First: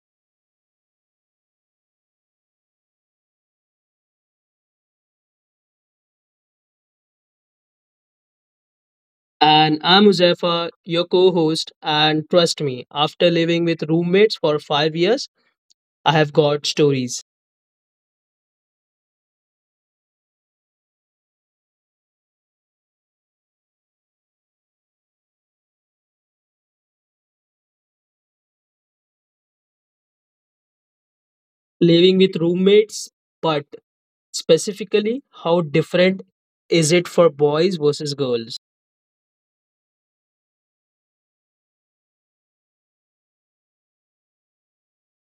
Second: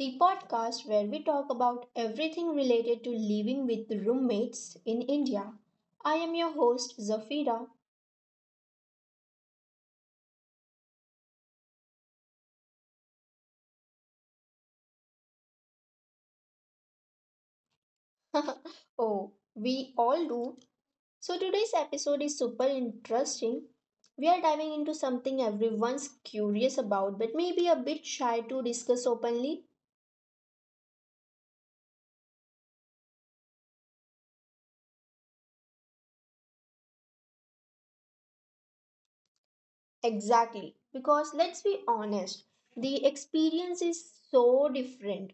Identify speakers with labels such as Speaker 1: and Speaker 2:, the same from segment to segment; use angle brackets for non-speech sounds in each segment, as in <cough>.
Speaker 1: the podcast where we talk about everything related to living with roommates in India. I am your host, Zafira.
Speaker 2: And I'm Uzefa, your co host. And trust me, after living with roommates for 5 years, I have got stories.
Speaker 1: <laughs> Oh, we all do. So today's episode is super interesting. We are diving into something everyone's curious about, but maybe a bit shy to discuss openly.
Speaker 2: Living with roommates, but specifically, how different is it for boys versus girls?
Speaker 1: Exactly, because let's be honest, the experience is so different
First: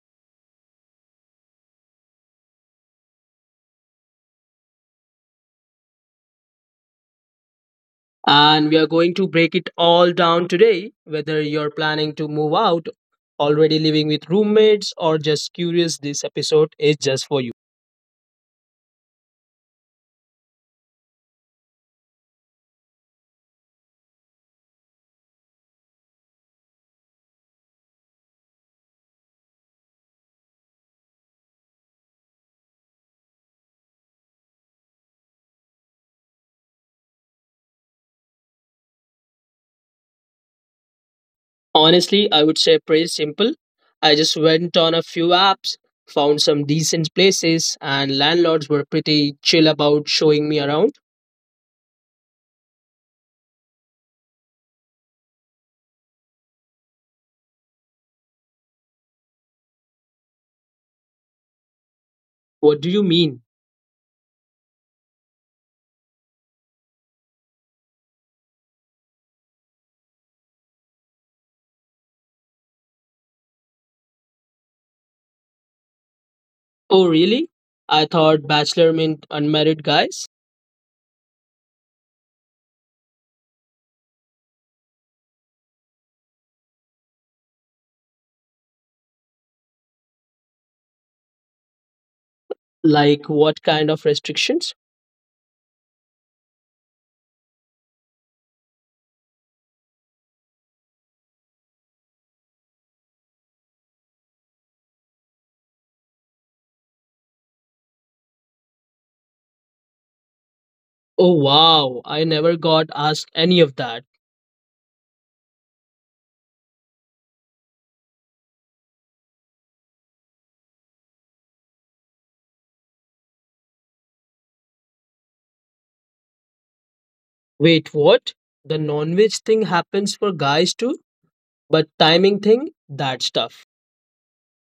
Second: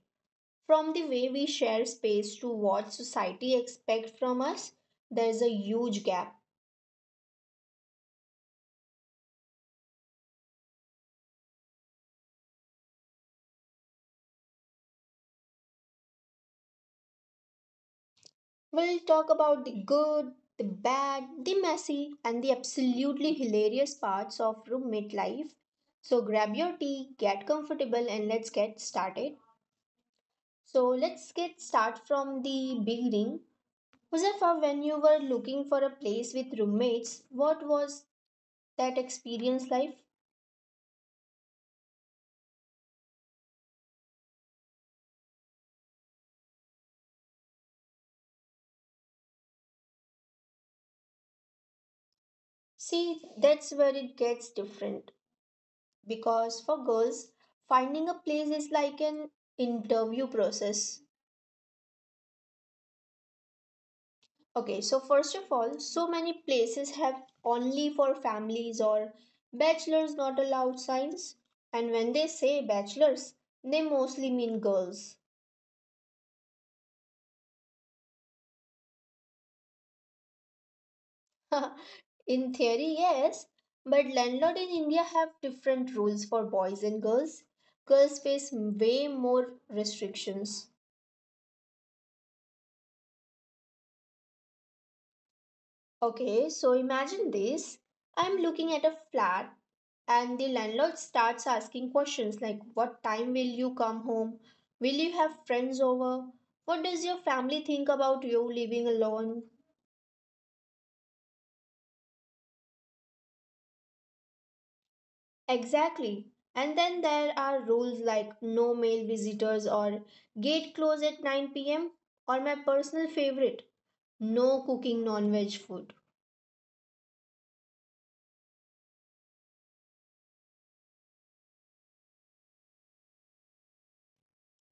Speaker 1: from the way we share space to what society expects from us, there's a huge gap.
Speaker 2: And we are going to break it all down today, whether you're planning to move out, already living with roommates, or just curious, this episode is just for you.
Speaker 1: We'll talk about the good, the bad, the messy, and the absolutely hilarious parts of roommate life. So grab your tea, get comfortable, and let's get started. So let's get start from the beginning. Muzaffar, when you were looking for a place with roommates, what was that experience like?
Speaker 2: Honestly, I would say pretty simple. I just went on a few apps, found some decent places, and landlords were pretty chill about showing me around.
Speaker 1: See, that's where it gets different, because for girls, finding a place is like an interview process.
Speaker 2: What do you mean?
Speaker 1: Okay, so first of all, so many places have only for families or bachelors not allowed signs. And when they say bachelors, they mostly mean girls.
Speaker 2: Oh, really? I thought bachelor meant unmarried guys.
Speaker 1: <laughs> In theory, yes, but landlord in India have different rules for boys and girls. Girls face way more restrictions.
Speaker 2: Like, what kind of restrictions?
Speaker 1: Okay, so imagine this. I'm looking at a flat and the landlord starts asking questions like what time will you come home? Will you have friends over? What does your family think about you living alone?
Speaker 2: Oh, wow. I never got asked any of that.
Speaker 1: Exactly. And then there are rules like no male visitors or gate close at 9 p.m. or my personal favorite, no cooking non-veg food,
Speaker 2: Wait, what? The non veg thing happens for guys too, but timing thing, that's tough.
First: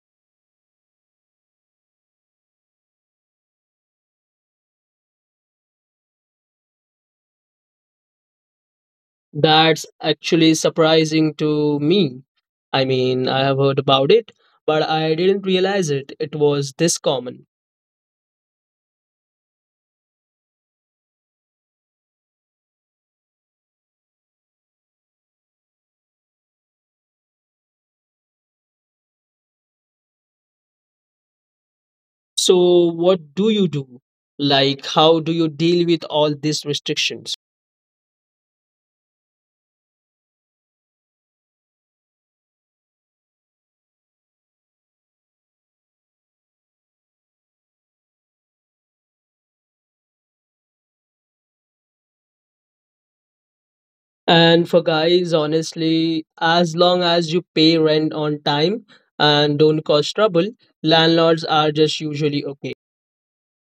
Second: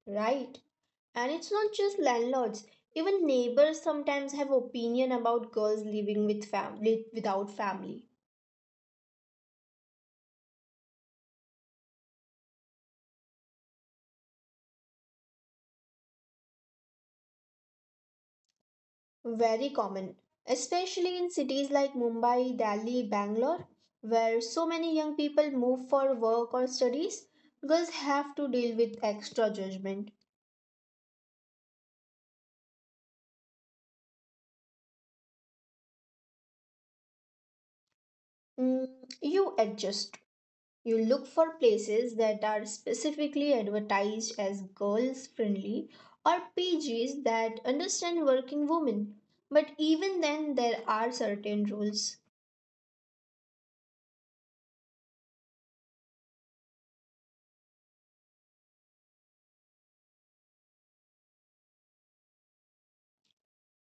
Speaker 1: right? And it's not just landlords. Even neighbors sometimes have opinion about girls living with family without family.
Speaker 2: That's actually surprising to me. I mean, I have heard about it, but I didn't realize it. It was this common.
Speaker 1: Very common, especially in cities like Mumbai, Delhi, Bangalore, where so many young people move for work or studies. Girls have to deal with extra judgment.
Speaker 2: So, what do you do? Like, how do you deal with all these restrictions?
Speaker 1: Mm, you adjust. You look for places that are specifically advertised as girls friendly or pages that understand working women. But even then, there are certain rules.
Speaker 2: And for guys, honestly, as long as you pay rent on time and don't cause trouble, landlords are just usually okay.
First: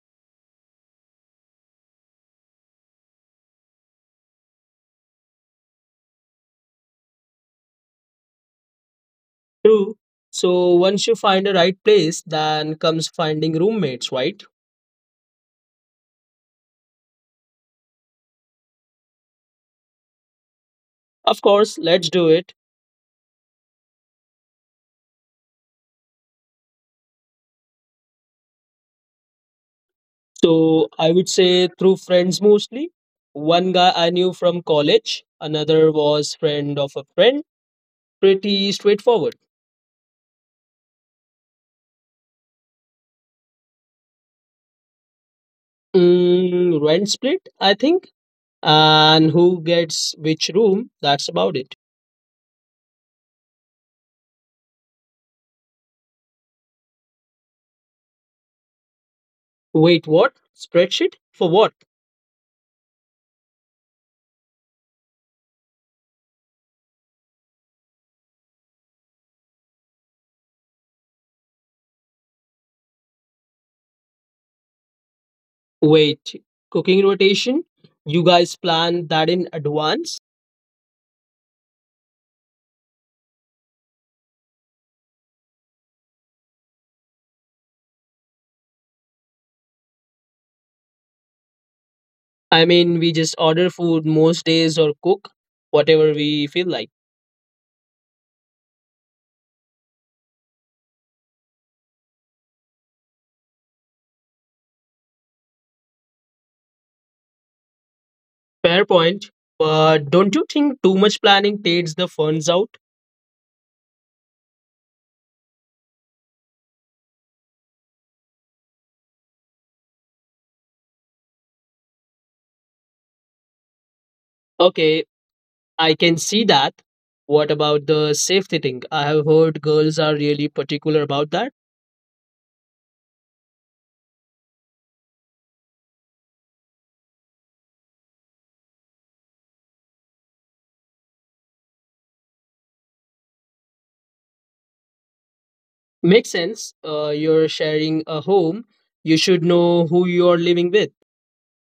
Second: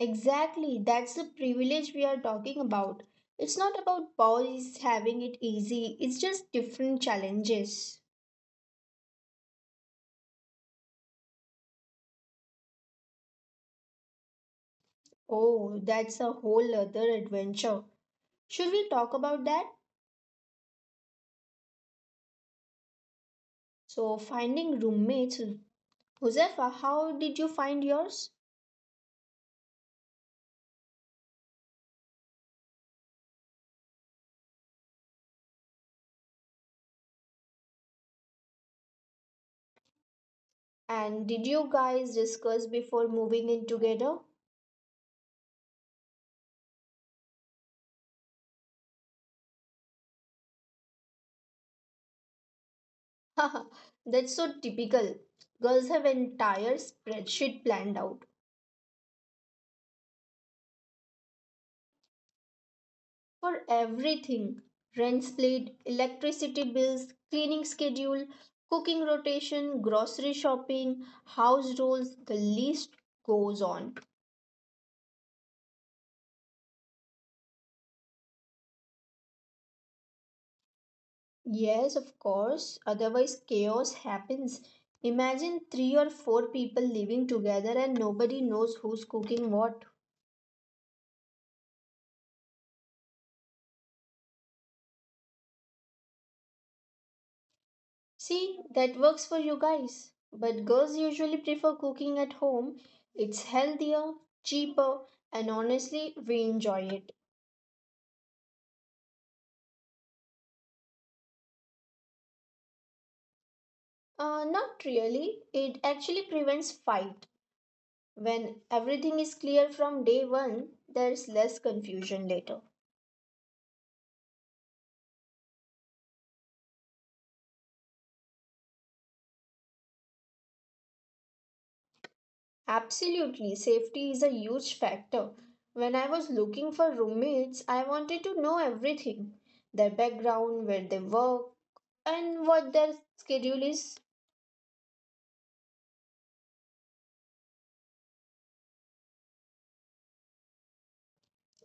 Speaker 1: Exactly, that's the privilege we are talking about. It's not about boys having it easy, it's just different challenges.
Speaker 2: True. So, once you find the right place, then comes finding roommates, right?
Speaker 1: Oh, that's a whole other adventure. Should we talk about that?
Speaker 2: Of course, let's do it.
Speaker 1: So, finding roommates, Josefa, how did you find yours?
Speaker 2: So I would say through friends mostly. One guy I knew from college, another was friend of a friend. Pretty straightforward.
Speaker 1: And did you guys discuss before moving in together?
Speaker 2: Mm, rent split, I think. And who gets which room, that's about it.
Speaker 1: <laughs> That's so typical. Girls have entire spreadsheet planned out
Speaker 2: Wait, what? Spreadsheet? For what?
Speaker 1: for everything, rent split, electricity bills, cleaning schedule, cooking rotation, grocery shopping, house rules, the list goes on.
Speaker 2: Wait, cooking rotation? You guys plan that in advance?
Speaker 1: Yes, of course, otherwise, chaos happens. Imagine three or four people living together and nobody knows who's cooking what.
Speaker 2: I mean, we just order food most days or cook whatever we feel like.
Speaker 1: See, that works for you guys. But girls usually prefer cooking at home. It's healthier, cheaper, and honestly, we enjoy it.
Speaker 2: Fair point. But don't you think too much planning takes the funds out?
Speaker 1: Not really. It actually prevents fight. When everything is clear from day one, there's less confusion later.
Speaker 2: Okay, I can see that. What about the safety thing? I have heard girls are really particular about that.
Speaker 1: Absolutely, safety is a huge factor. When I was looking for roommates, I wanted to know everything, their background, where they work, and what their schedule is.
Speaker 2: Makes sense. You're sharing a home, you should know who you're living with.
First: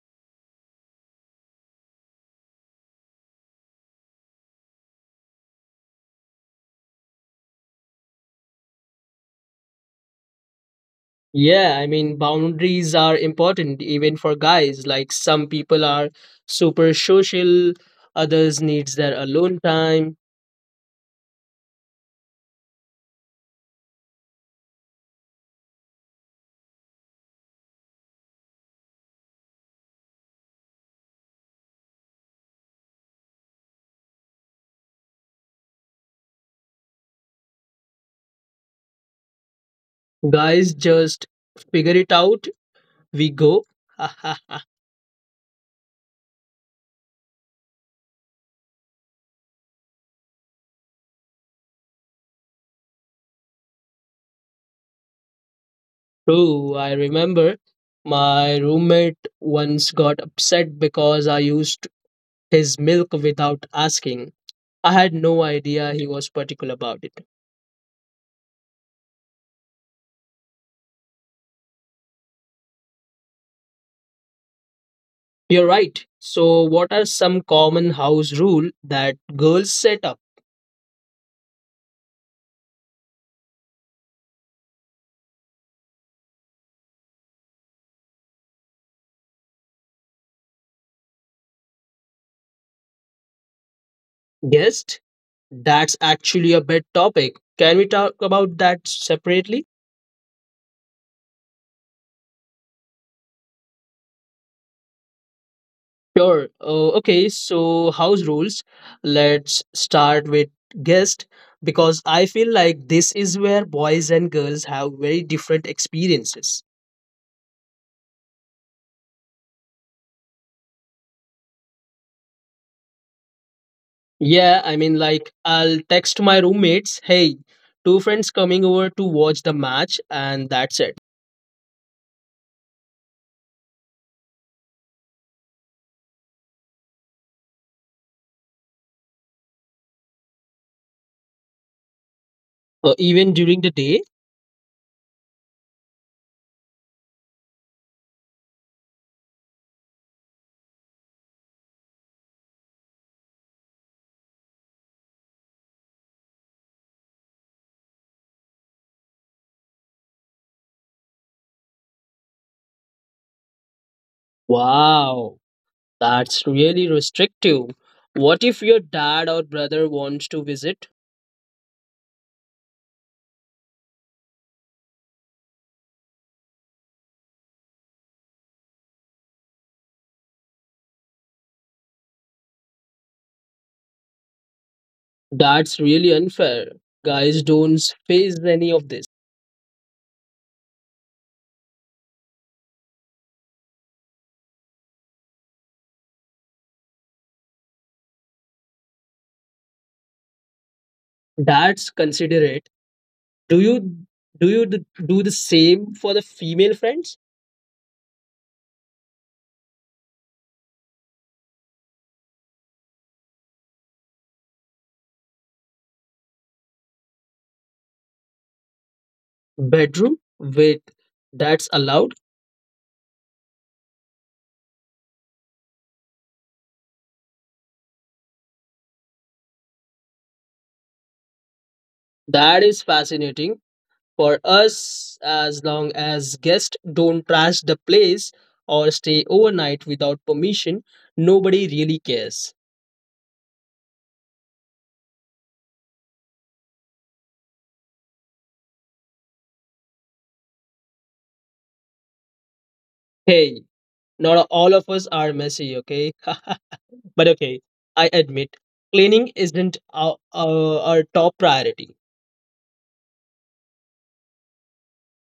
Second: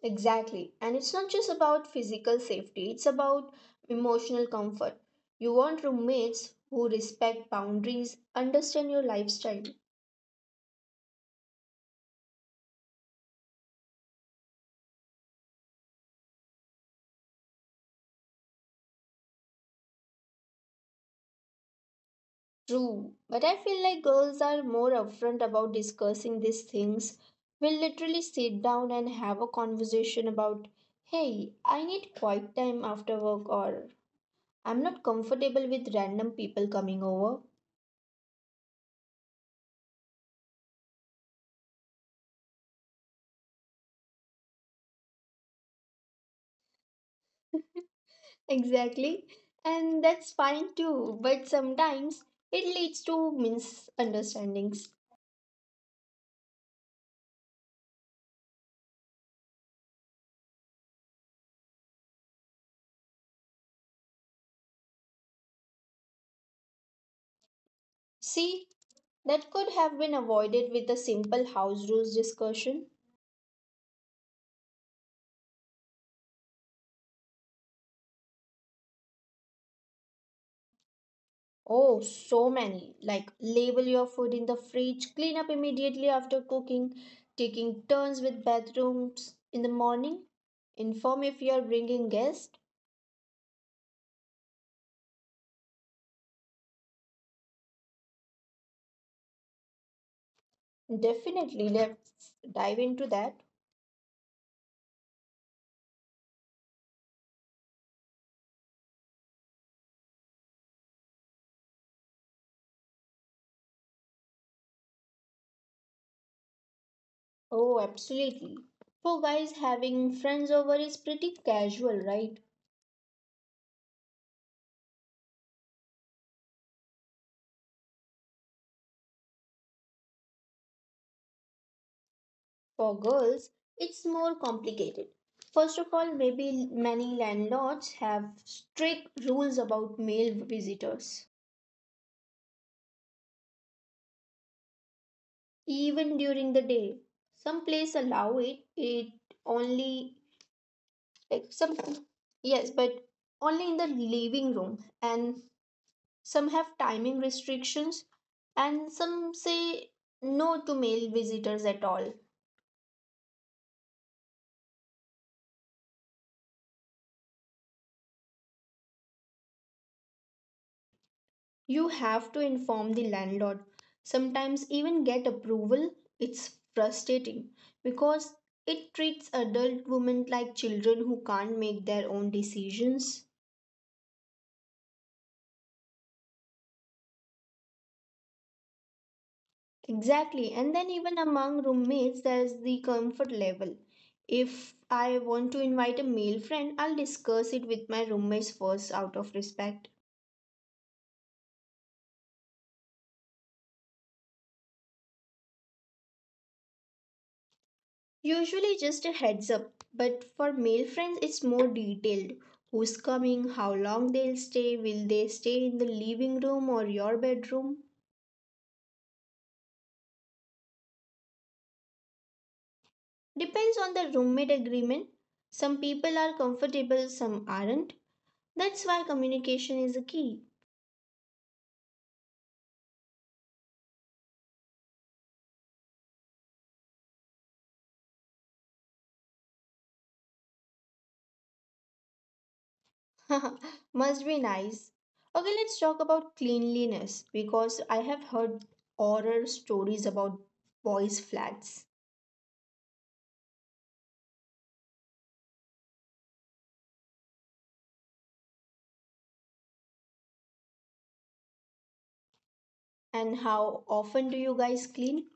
Speaker 1: Exactly. And it's not just about physical safety, it's about emotional comfort. You want roommates who respect boundaries, understand your lifestyle.
Speaker 2: Yeah, I mean, boundaries are important even for guys. Like some people are super social, others needs their alone time.
Speaker 1: True. But I feel like girls are more upfront about discussing these things. We'll literally sit down and have a conversation about, hey, I need quiet time after work, or I'm not comfortable with random people coming over.
Speaker 2: Guys just figure it out. We go. <laughs>
Speaker 1: Exactly. And that's fine too, but sometimes it leads to misunderstandings.
Speaker 2: True, I remember my roommate once got upset because I used his milk without asking. I had no idea he was particular about it.
Speaker 1: See, that could have been avoided with a simple house rules discussion.
Speaker 2: You're right. So, what are some common house rule that girls set up?
Speaker 1: Oh, so many. Like, label your food in the fridge, clean up immediately after cooking, taking turns with bathrooms in the morning, inform if you are bringing guests.
Speaker 2: Guessed? That's actually a bed topic. Can we talk about that separately?
Speaker 1: Definitely, let's dive into that.
Speaker 2: Sure. Okay, so house rules. Let's start with guest because I feel like this is where boys and girls have very different experiences.
Speaker 1: Oh, absolutely. For guys, having friends over is pretty casual, right?
Speaker 2: Yeah, I mean, like, I'll text my roommates, hey, two friends coming over to watch the match, and that's it.
Speaker 1: For girls, it's more complicated. First of all, maybe many landlords have strict rules about male visitors,
Speaker 2: Even during the day?
Speaker 1: even during the day. Some places allow it, it only, like some, yes, but only in the living room, and some have timing restrictions, and some say no to male visitors at all.
Speaker 2: Wow, that's really restrictive. What if your dad or brother wants to visit?
Speaker 1: You have to inform the landlord, sometimes even get approval. It's frustrating because it treats adult women like children who can't make their own decisions.
Speaker 2: That's really unfair. Guys don't face any of this.
Speaker 1: Exactly, and then even among roommates, there's the comfort level. If I want to invite a male friend, I'll discuss it with my roommates first out of respect.
Speaker 2: That's considerate. Do you do the same for the female friends?
Speaker 1: Usually just a heads up, but for male friends it's more detailed. Who's coming, how long they'll stay, will they stay in the living room or your bedroom?
Speaker 2: Bedroom with that's allowed.
Speaker 1: Depends on the roommate agreement. Some people are comfortable, some aren't. That's why communication is a key.
Speaker 2: That is fascinating for us as long as guests don't trash the place or stay overnight without permission. Nobody really cares.
Speaker 1: <laughs> Must be nice. Okay, let's talk about cleanliness because I have heard horror stories about boys' flats.
Speaker 2: Hey, not all of us are messy, okay? <laughs> But okay, I admit cleaning isn't our top priority.
Speaker 1: And how often do you guys clean?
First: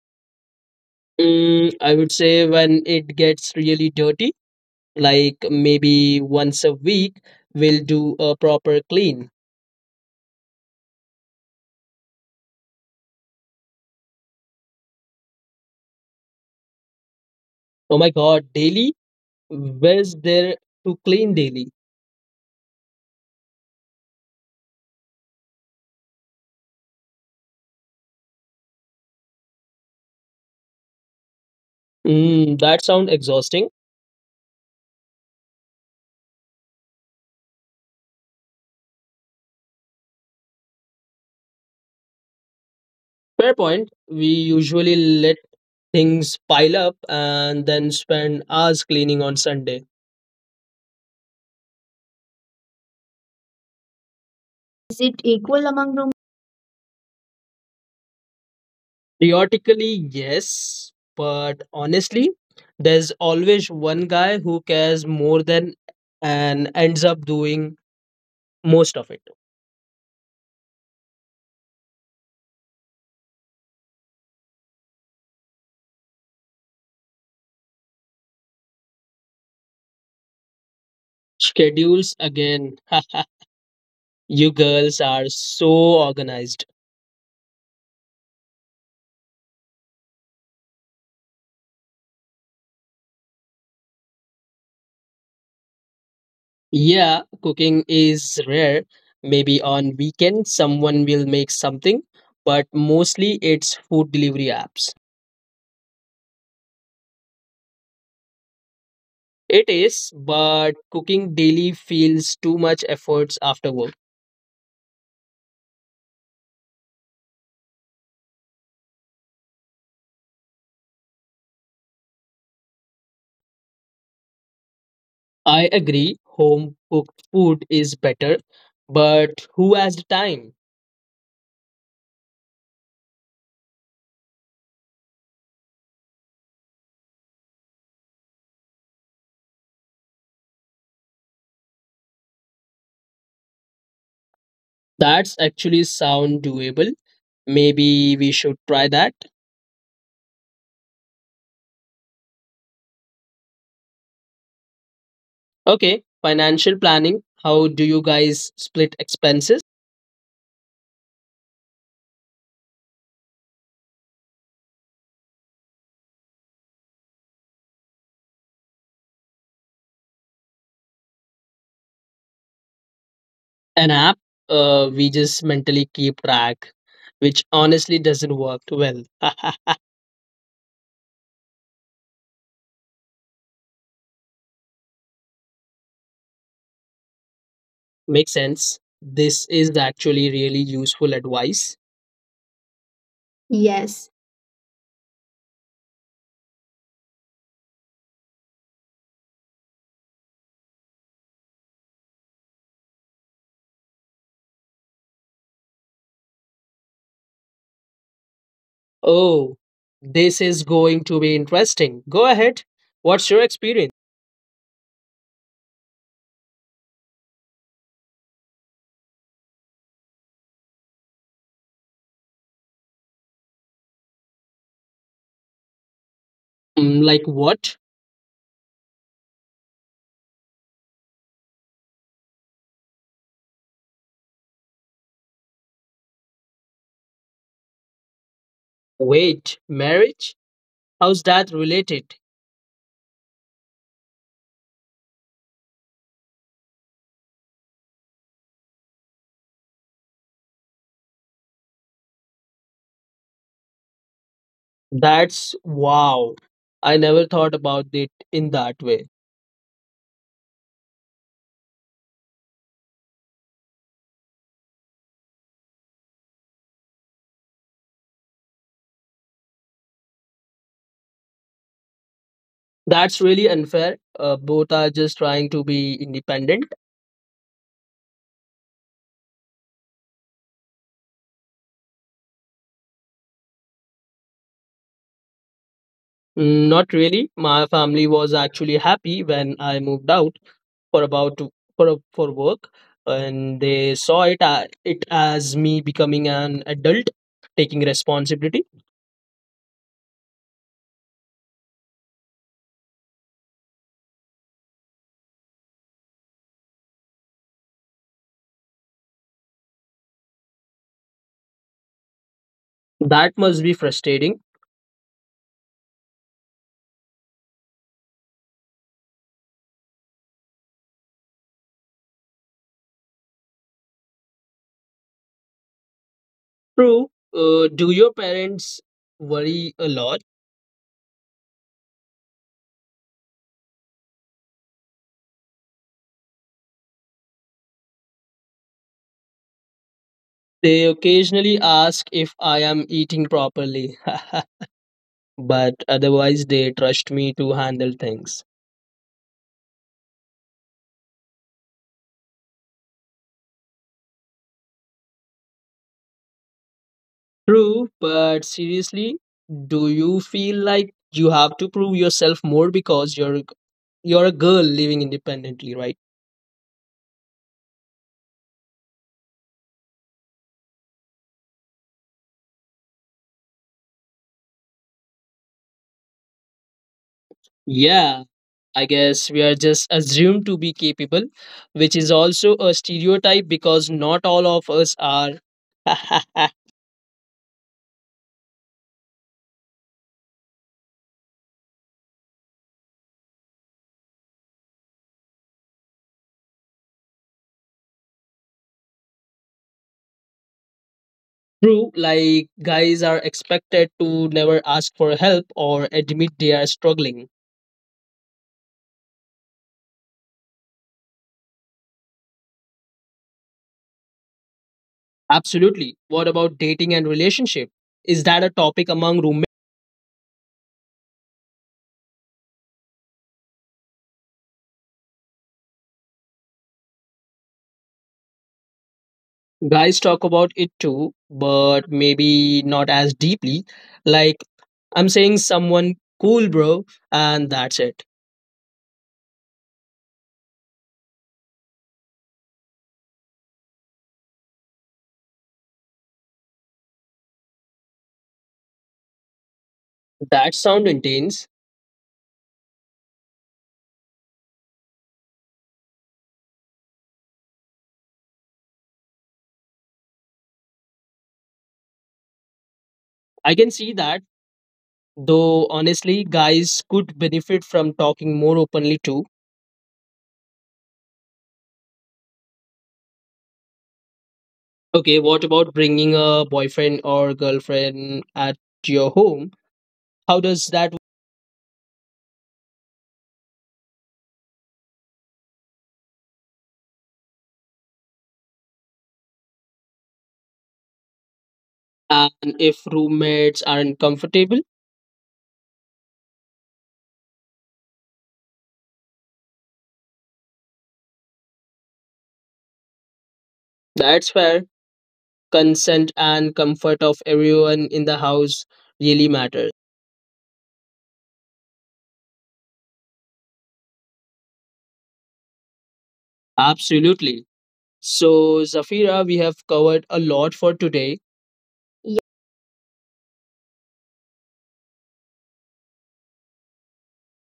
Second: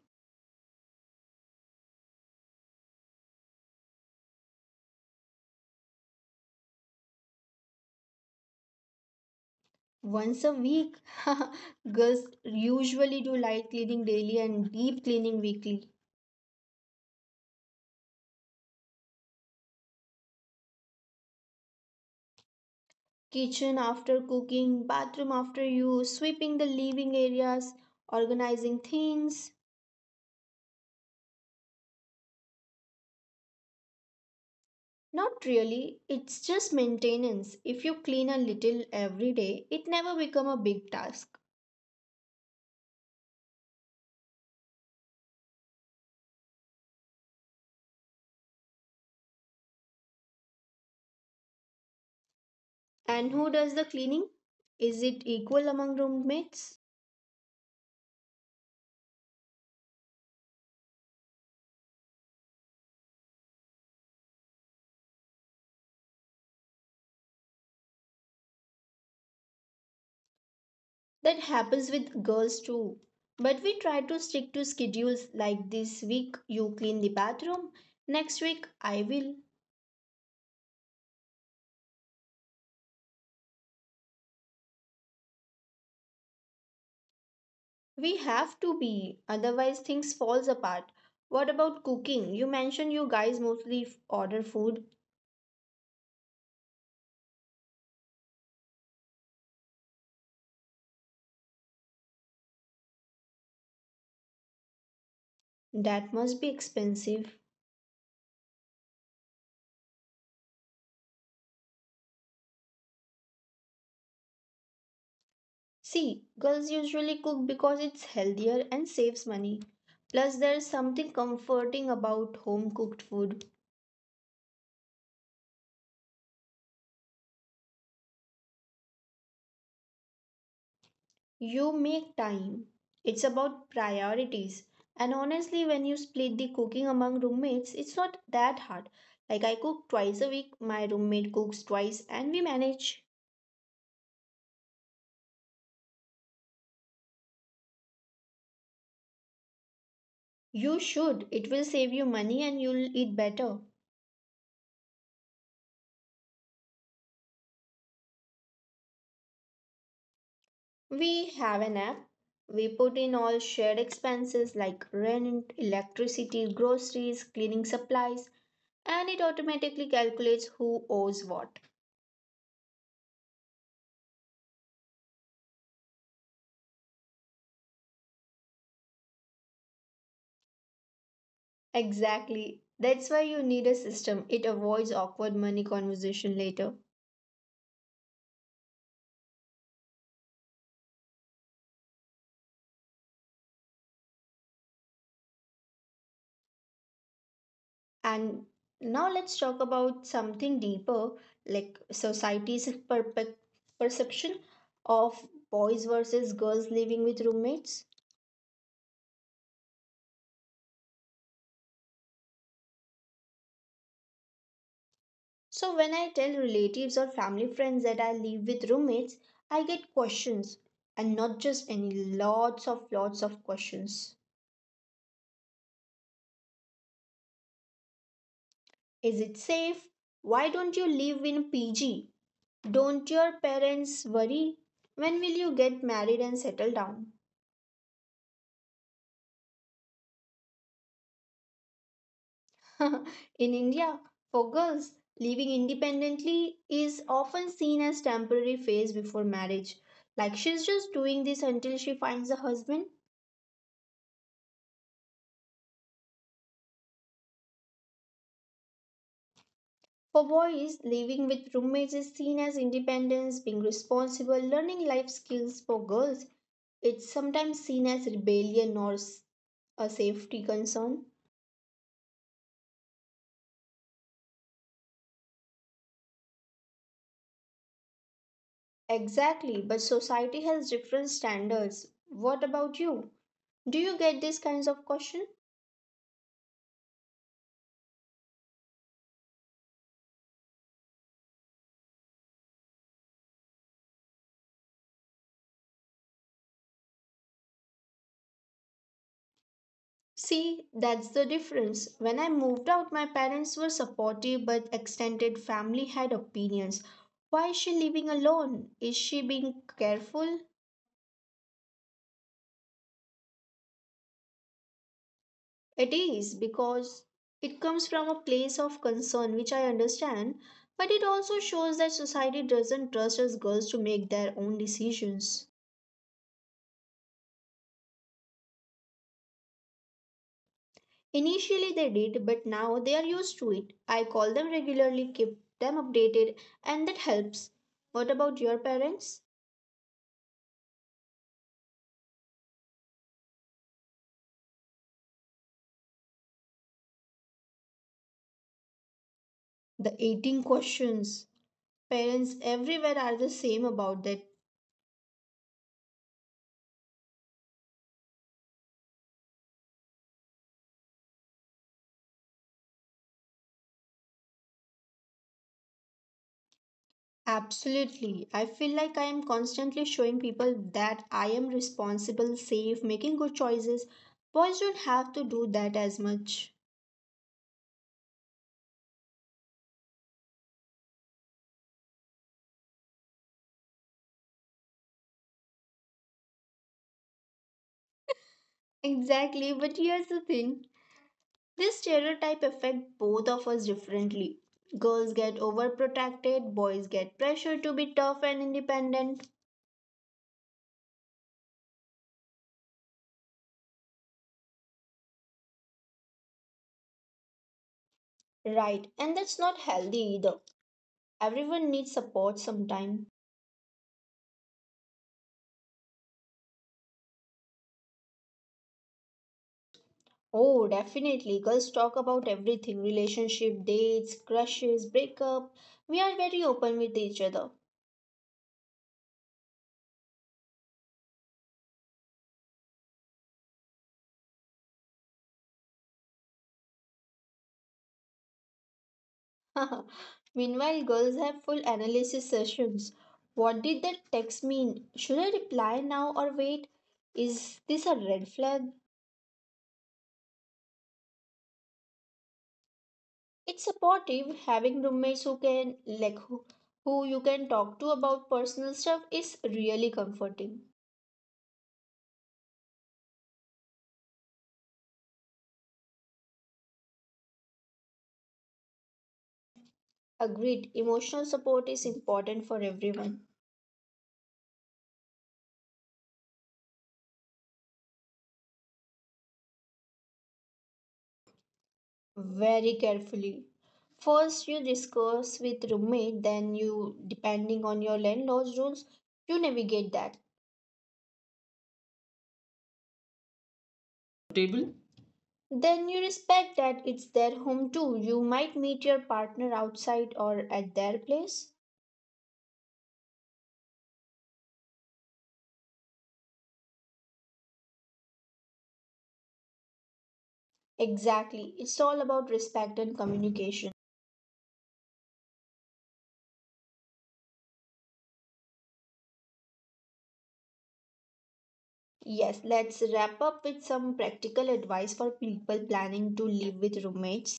Speaker 2: Mm, I would say when it gets really dirty, like maybe once a week, we'll do a proper clean.
Speaker 1: Once a week, <laughs> girls usually do light cleaning daily and deep cleaning weekly.
Speaker 2: Oh my God, daily? Where's there to clean daily?
Speaker 1: Kitchen after cooking, bathroom after use, sweeping the living areas, organizing things.
Speaker 2: Mm, that sounds exhausting.
Speaker 1: Not really, it's just maintenance. If you clean a little every day, it never become a big task.
Speaker 2: Fair point. We usually let things pile up and then spend hours cleaning on Sunday.
Speaker 1: And who does the cleaning? Is
Speaker 2: Is it
Speaker 1: it equal
Speaker 2: equal
Speaker 1: among
Speaker 2: among room?
Speaker 1: roommates?
Speaker 2: Theoretically, yes, but honestly, there's always one guy who cares more than and ends up doing most of it.
Speaker 1: That happens with girls too. But we try to stick to schedules like this week you clean the bathroom, next week I will.
Speaker 2: Schedules again. <laughs> You girls are so organized.
Speaker 1: We have to be, otherwise things falls apart. What about cooking? You mentioned you guys mostly order food.
Speaker 2: Yeah, cooking is rare. Maybe on weekend someone will make something, but mostly it's food delivery apps.
Speaker 1: That must be expensive.
Speaker 2: It is, but cooking daily feels too much efforts after work.
Speaker 1: See, girls usually cook because it's healthier and saves money. Plus there's something comforting about home cooked food.
Speaker 2: I agree, home cooked food is better, but who has the time?
Speaker 1: You make time. It's about priorities. And honestly, when you split the cooking among roommates, it's not that hard. Like I cook twice a week, my roommate cooks twice, and we manage.
Speaker 2: That's actually sound doable. Maybe we should try that.
Speaker 1: You should. It will save you money and you'll eat better.
Speaker 2: Okay, financial planning. How do you guys split expenses?
Speaker 1: We have an app. We put in all shared expenses like rent, electricity, groceries, cleaning supplies, and it automatically calculates who owes what.
Speaker 2: An app, we just mentally keep track, which honestly doesn't work well. <laughs>
Speaker 1: Exactly. That's why you need a system. It avoids awkward money conversation later.
Speaker 2: Makes sense. This is actually really useful advice. Yes.
Speaker 1: And now let's talk about something deeper, like perception of boys versus girls living with roommates.
Speaker 2: Oh, this is going to be interesting. Go ahead. What's your experience?
Speaker 1: So when I tell relatives or family friends that I live with roommates, I get questions, and not just any, lots of questions.
Speaker 2: Mm, like what?
Speaker 1: Is it safe? Why don't you live in PG? Don't your parents worry? When will you get married and settle down?
Speaker 2: Wait, marriage? How's that related?
Speaker 1: <laughs> In India, for girls, living independently is often seen as temporary phase before marriage. Like she's just doing this until she finds a husband.
Speaker 2: That's wow. I never thought about it in that way.
Speaker 1: For boys, living with roommates is seen as independence, being responsible, learning life skills. For girls, it's sometimes seen as rebellion or a safety concern.
Speaker 2: That's really unfair. Both are just trying to be independent.
Speaker 1: Exactly, but society has different standards. What about you? Do you get these kinds of questions?
Speaker 2: Mm, not really. My family was actually happy when I moved out. for about to- for for work, and they saw it it as me becoming an adult, taking responsibility.
Speaker 1: See, that's the difference. When I moved out, my parents were supportive, but extended family had opinions. Why is she living alone? Is she being careful?
Speaker 2: That must be frustrating.
Speaker 1: It is because it comes from a place of concern, which I understand, but it also shows that society doesn't trust us girls to make their own decisions.
Speaker 2: True. Do your parents worry a lot?
Speaker 1: Initially they did, but now they are used to it. I call them regularly, keep them updated, and that helps. What about your parents?
Speaker 2: They occasionally ask if I am eating properly. <laughs> But otherwise they trust me to handle things.
Speaker 1: The 18 questions. Parents everywhere are the same about that.
Speaker 2: True, but seriously, do you feel like you have to prove yourself more because you're a girl living independently, right?
Speaker 1: Absolutely. I feel like I am constantly showing people that I am responsible, safe, making good choices. Boys don't have to do that as much.
Speaker 2: Yeah, I guess we are just assumed to be capable, which is also a stereotype because not all of us are. <laughs>
Speaker 1: Exactly, but here's the thing. This stereotype affects both of us differently. Girls get overprotected, boys get pressure to be tough and independent.
Speaker 2: True, like guys are expected to never ask for help or admit they are struggling.
Speaker 1: Right, and that's not healthy either. Everyone needs support sometime.
Speaker 2: Absolutely. What about dating and relationship? Is that a topic among roommates?
Speaker 1: Oh, definitely. Girls talk about everything, relationship, dates, crushes, breakup. We are very open with each other.
Speaker 2: Guys talk about it too, but maybe not as deeply. Like, I'm saying someone cool, bro, and that's it.
Speaker 1: <laughs> Meanwhile, girls have full analysis sessions. What did that text mean? Should I reply now or wait? Is this a red flag?
Speaker 2: That sound intense.
Speaker 1: It's supportive having roommates who who you can talk to about personal stuff is really comforting.
Speaker 2: I can see that. Though honestly, guys could benefit from talking more openly too.
Speaker 1: Agreed, emotional support is important for everyone.
Speaker 2: Okay, what about bringing a boyfriend or girlfriend at your home? How does that work?
Speaker 1: Very carefully. First you discuss with roommate, then you depending on your landlord's rules, you navigate that.
Speaker 2: And if roommates aren't comfortable?
Speaker 1: Then you respect that it's their home too. You might meet your partner outside or at their place.
Speaker 2: That's where consent and comfort of everyone in the house really matters.
Speaker 1: Exactly. It's all about respect and communication.
Speaker 2: Absolutely. So, Zafira, we have covered a lot for today.
Speaker 1: Yes, let's wrap up with some practical advice for people planning to live with roommates.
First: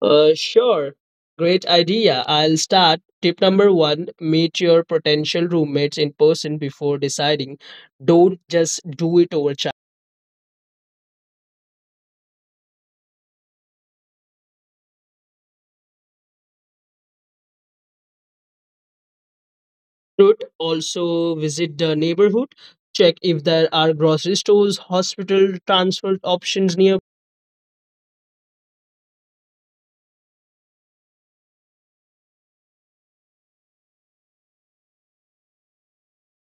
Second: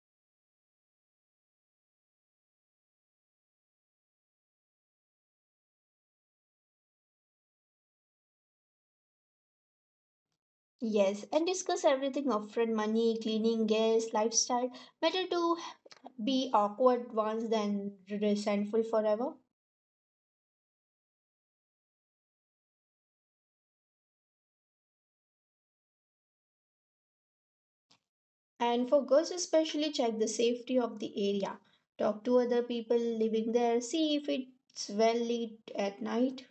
Speaker 2: Sure. Great idea. I'll start. Tip number one, meet your potential roommates in person before deciding. Don't just do it over chat.
Speaker 1: Yes, and discuss everything upfront, money, cleaning, gas, lifestyle. Better to be awkward once than resentful forever.
Speaker 2: Should also, visit the neighborhood. Check if there are grocery stores, hospital transport options near.
Speaker 1: And for girls, especially, check the safety of the area. Talk to other people living there, see if it's well lit at night,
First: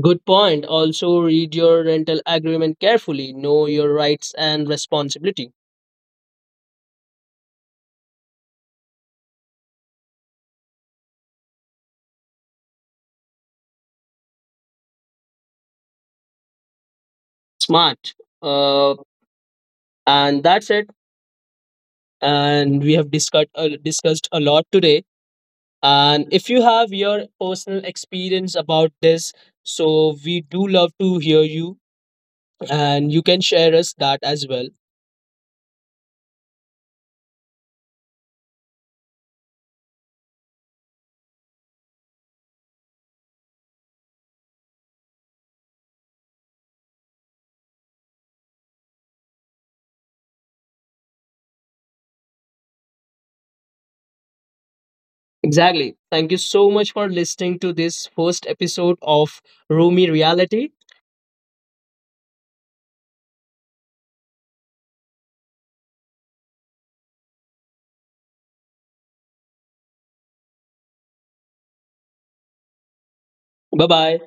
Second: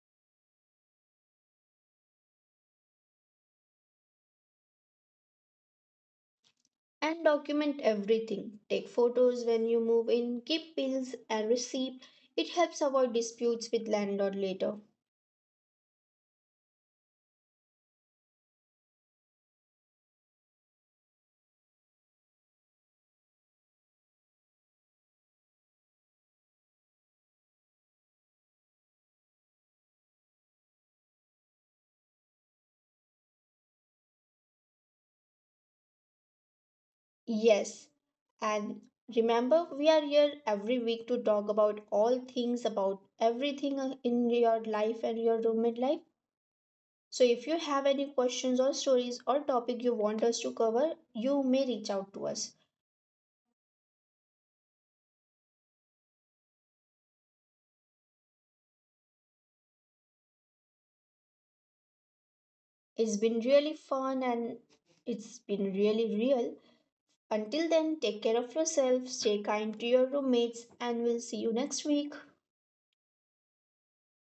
Speaker 2: Good point. Also, read your rental agreement carefully. Know your rights and responsibility.
Speaker 1: and document everything. Take photos when you move in, keep bills and receipt. It helps avoid disputes with landlord later.
Speaker 2: Smart. Uh, and that's it. And we have discussed a lot today. And if you have your personal experience about this, so we do love to hear you and you can share us that as well.
Speaker 1: Yes, and remember we are here every week to talk about all things about everything in your life and your roommate life. So if you have any questions or stories or topic you want us to cover, you may reach out to us.
Speaker 2: Exactly. Thank you so much for listening to this first episode of Roomy Reality.
Speaker 1: It's been really fun and it's been really real. Until then, take care of yourself, stay kind to your roommates, and we'll see you next week.
Speaker 2: Bye bye.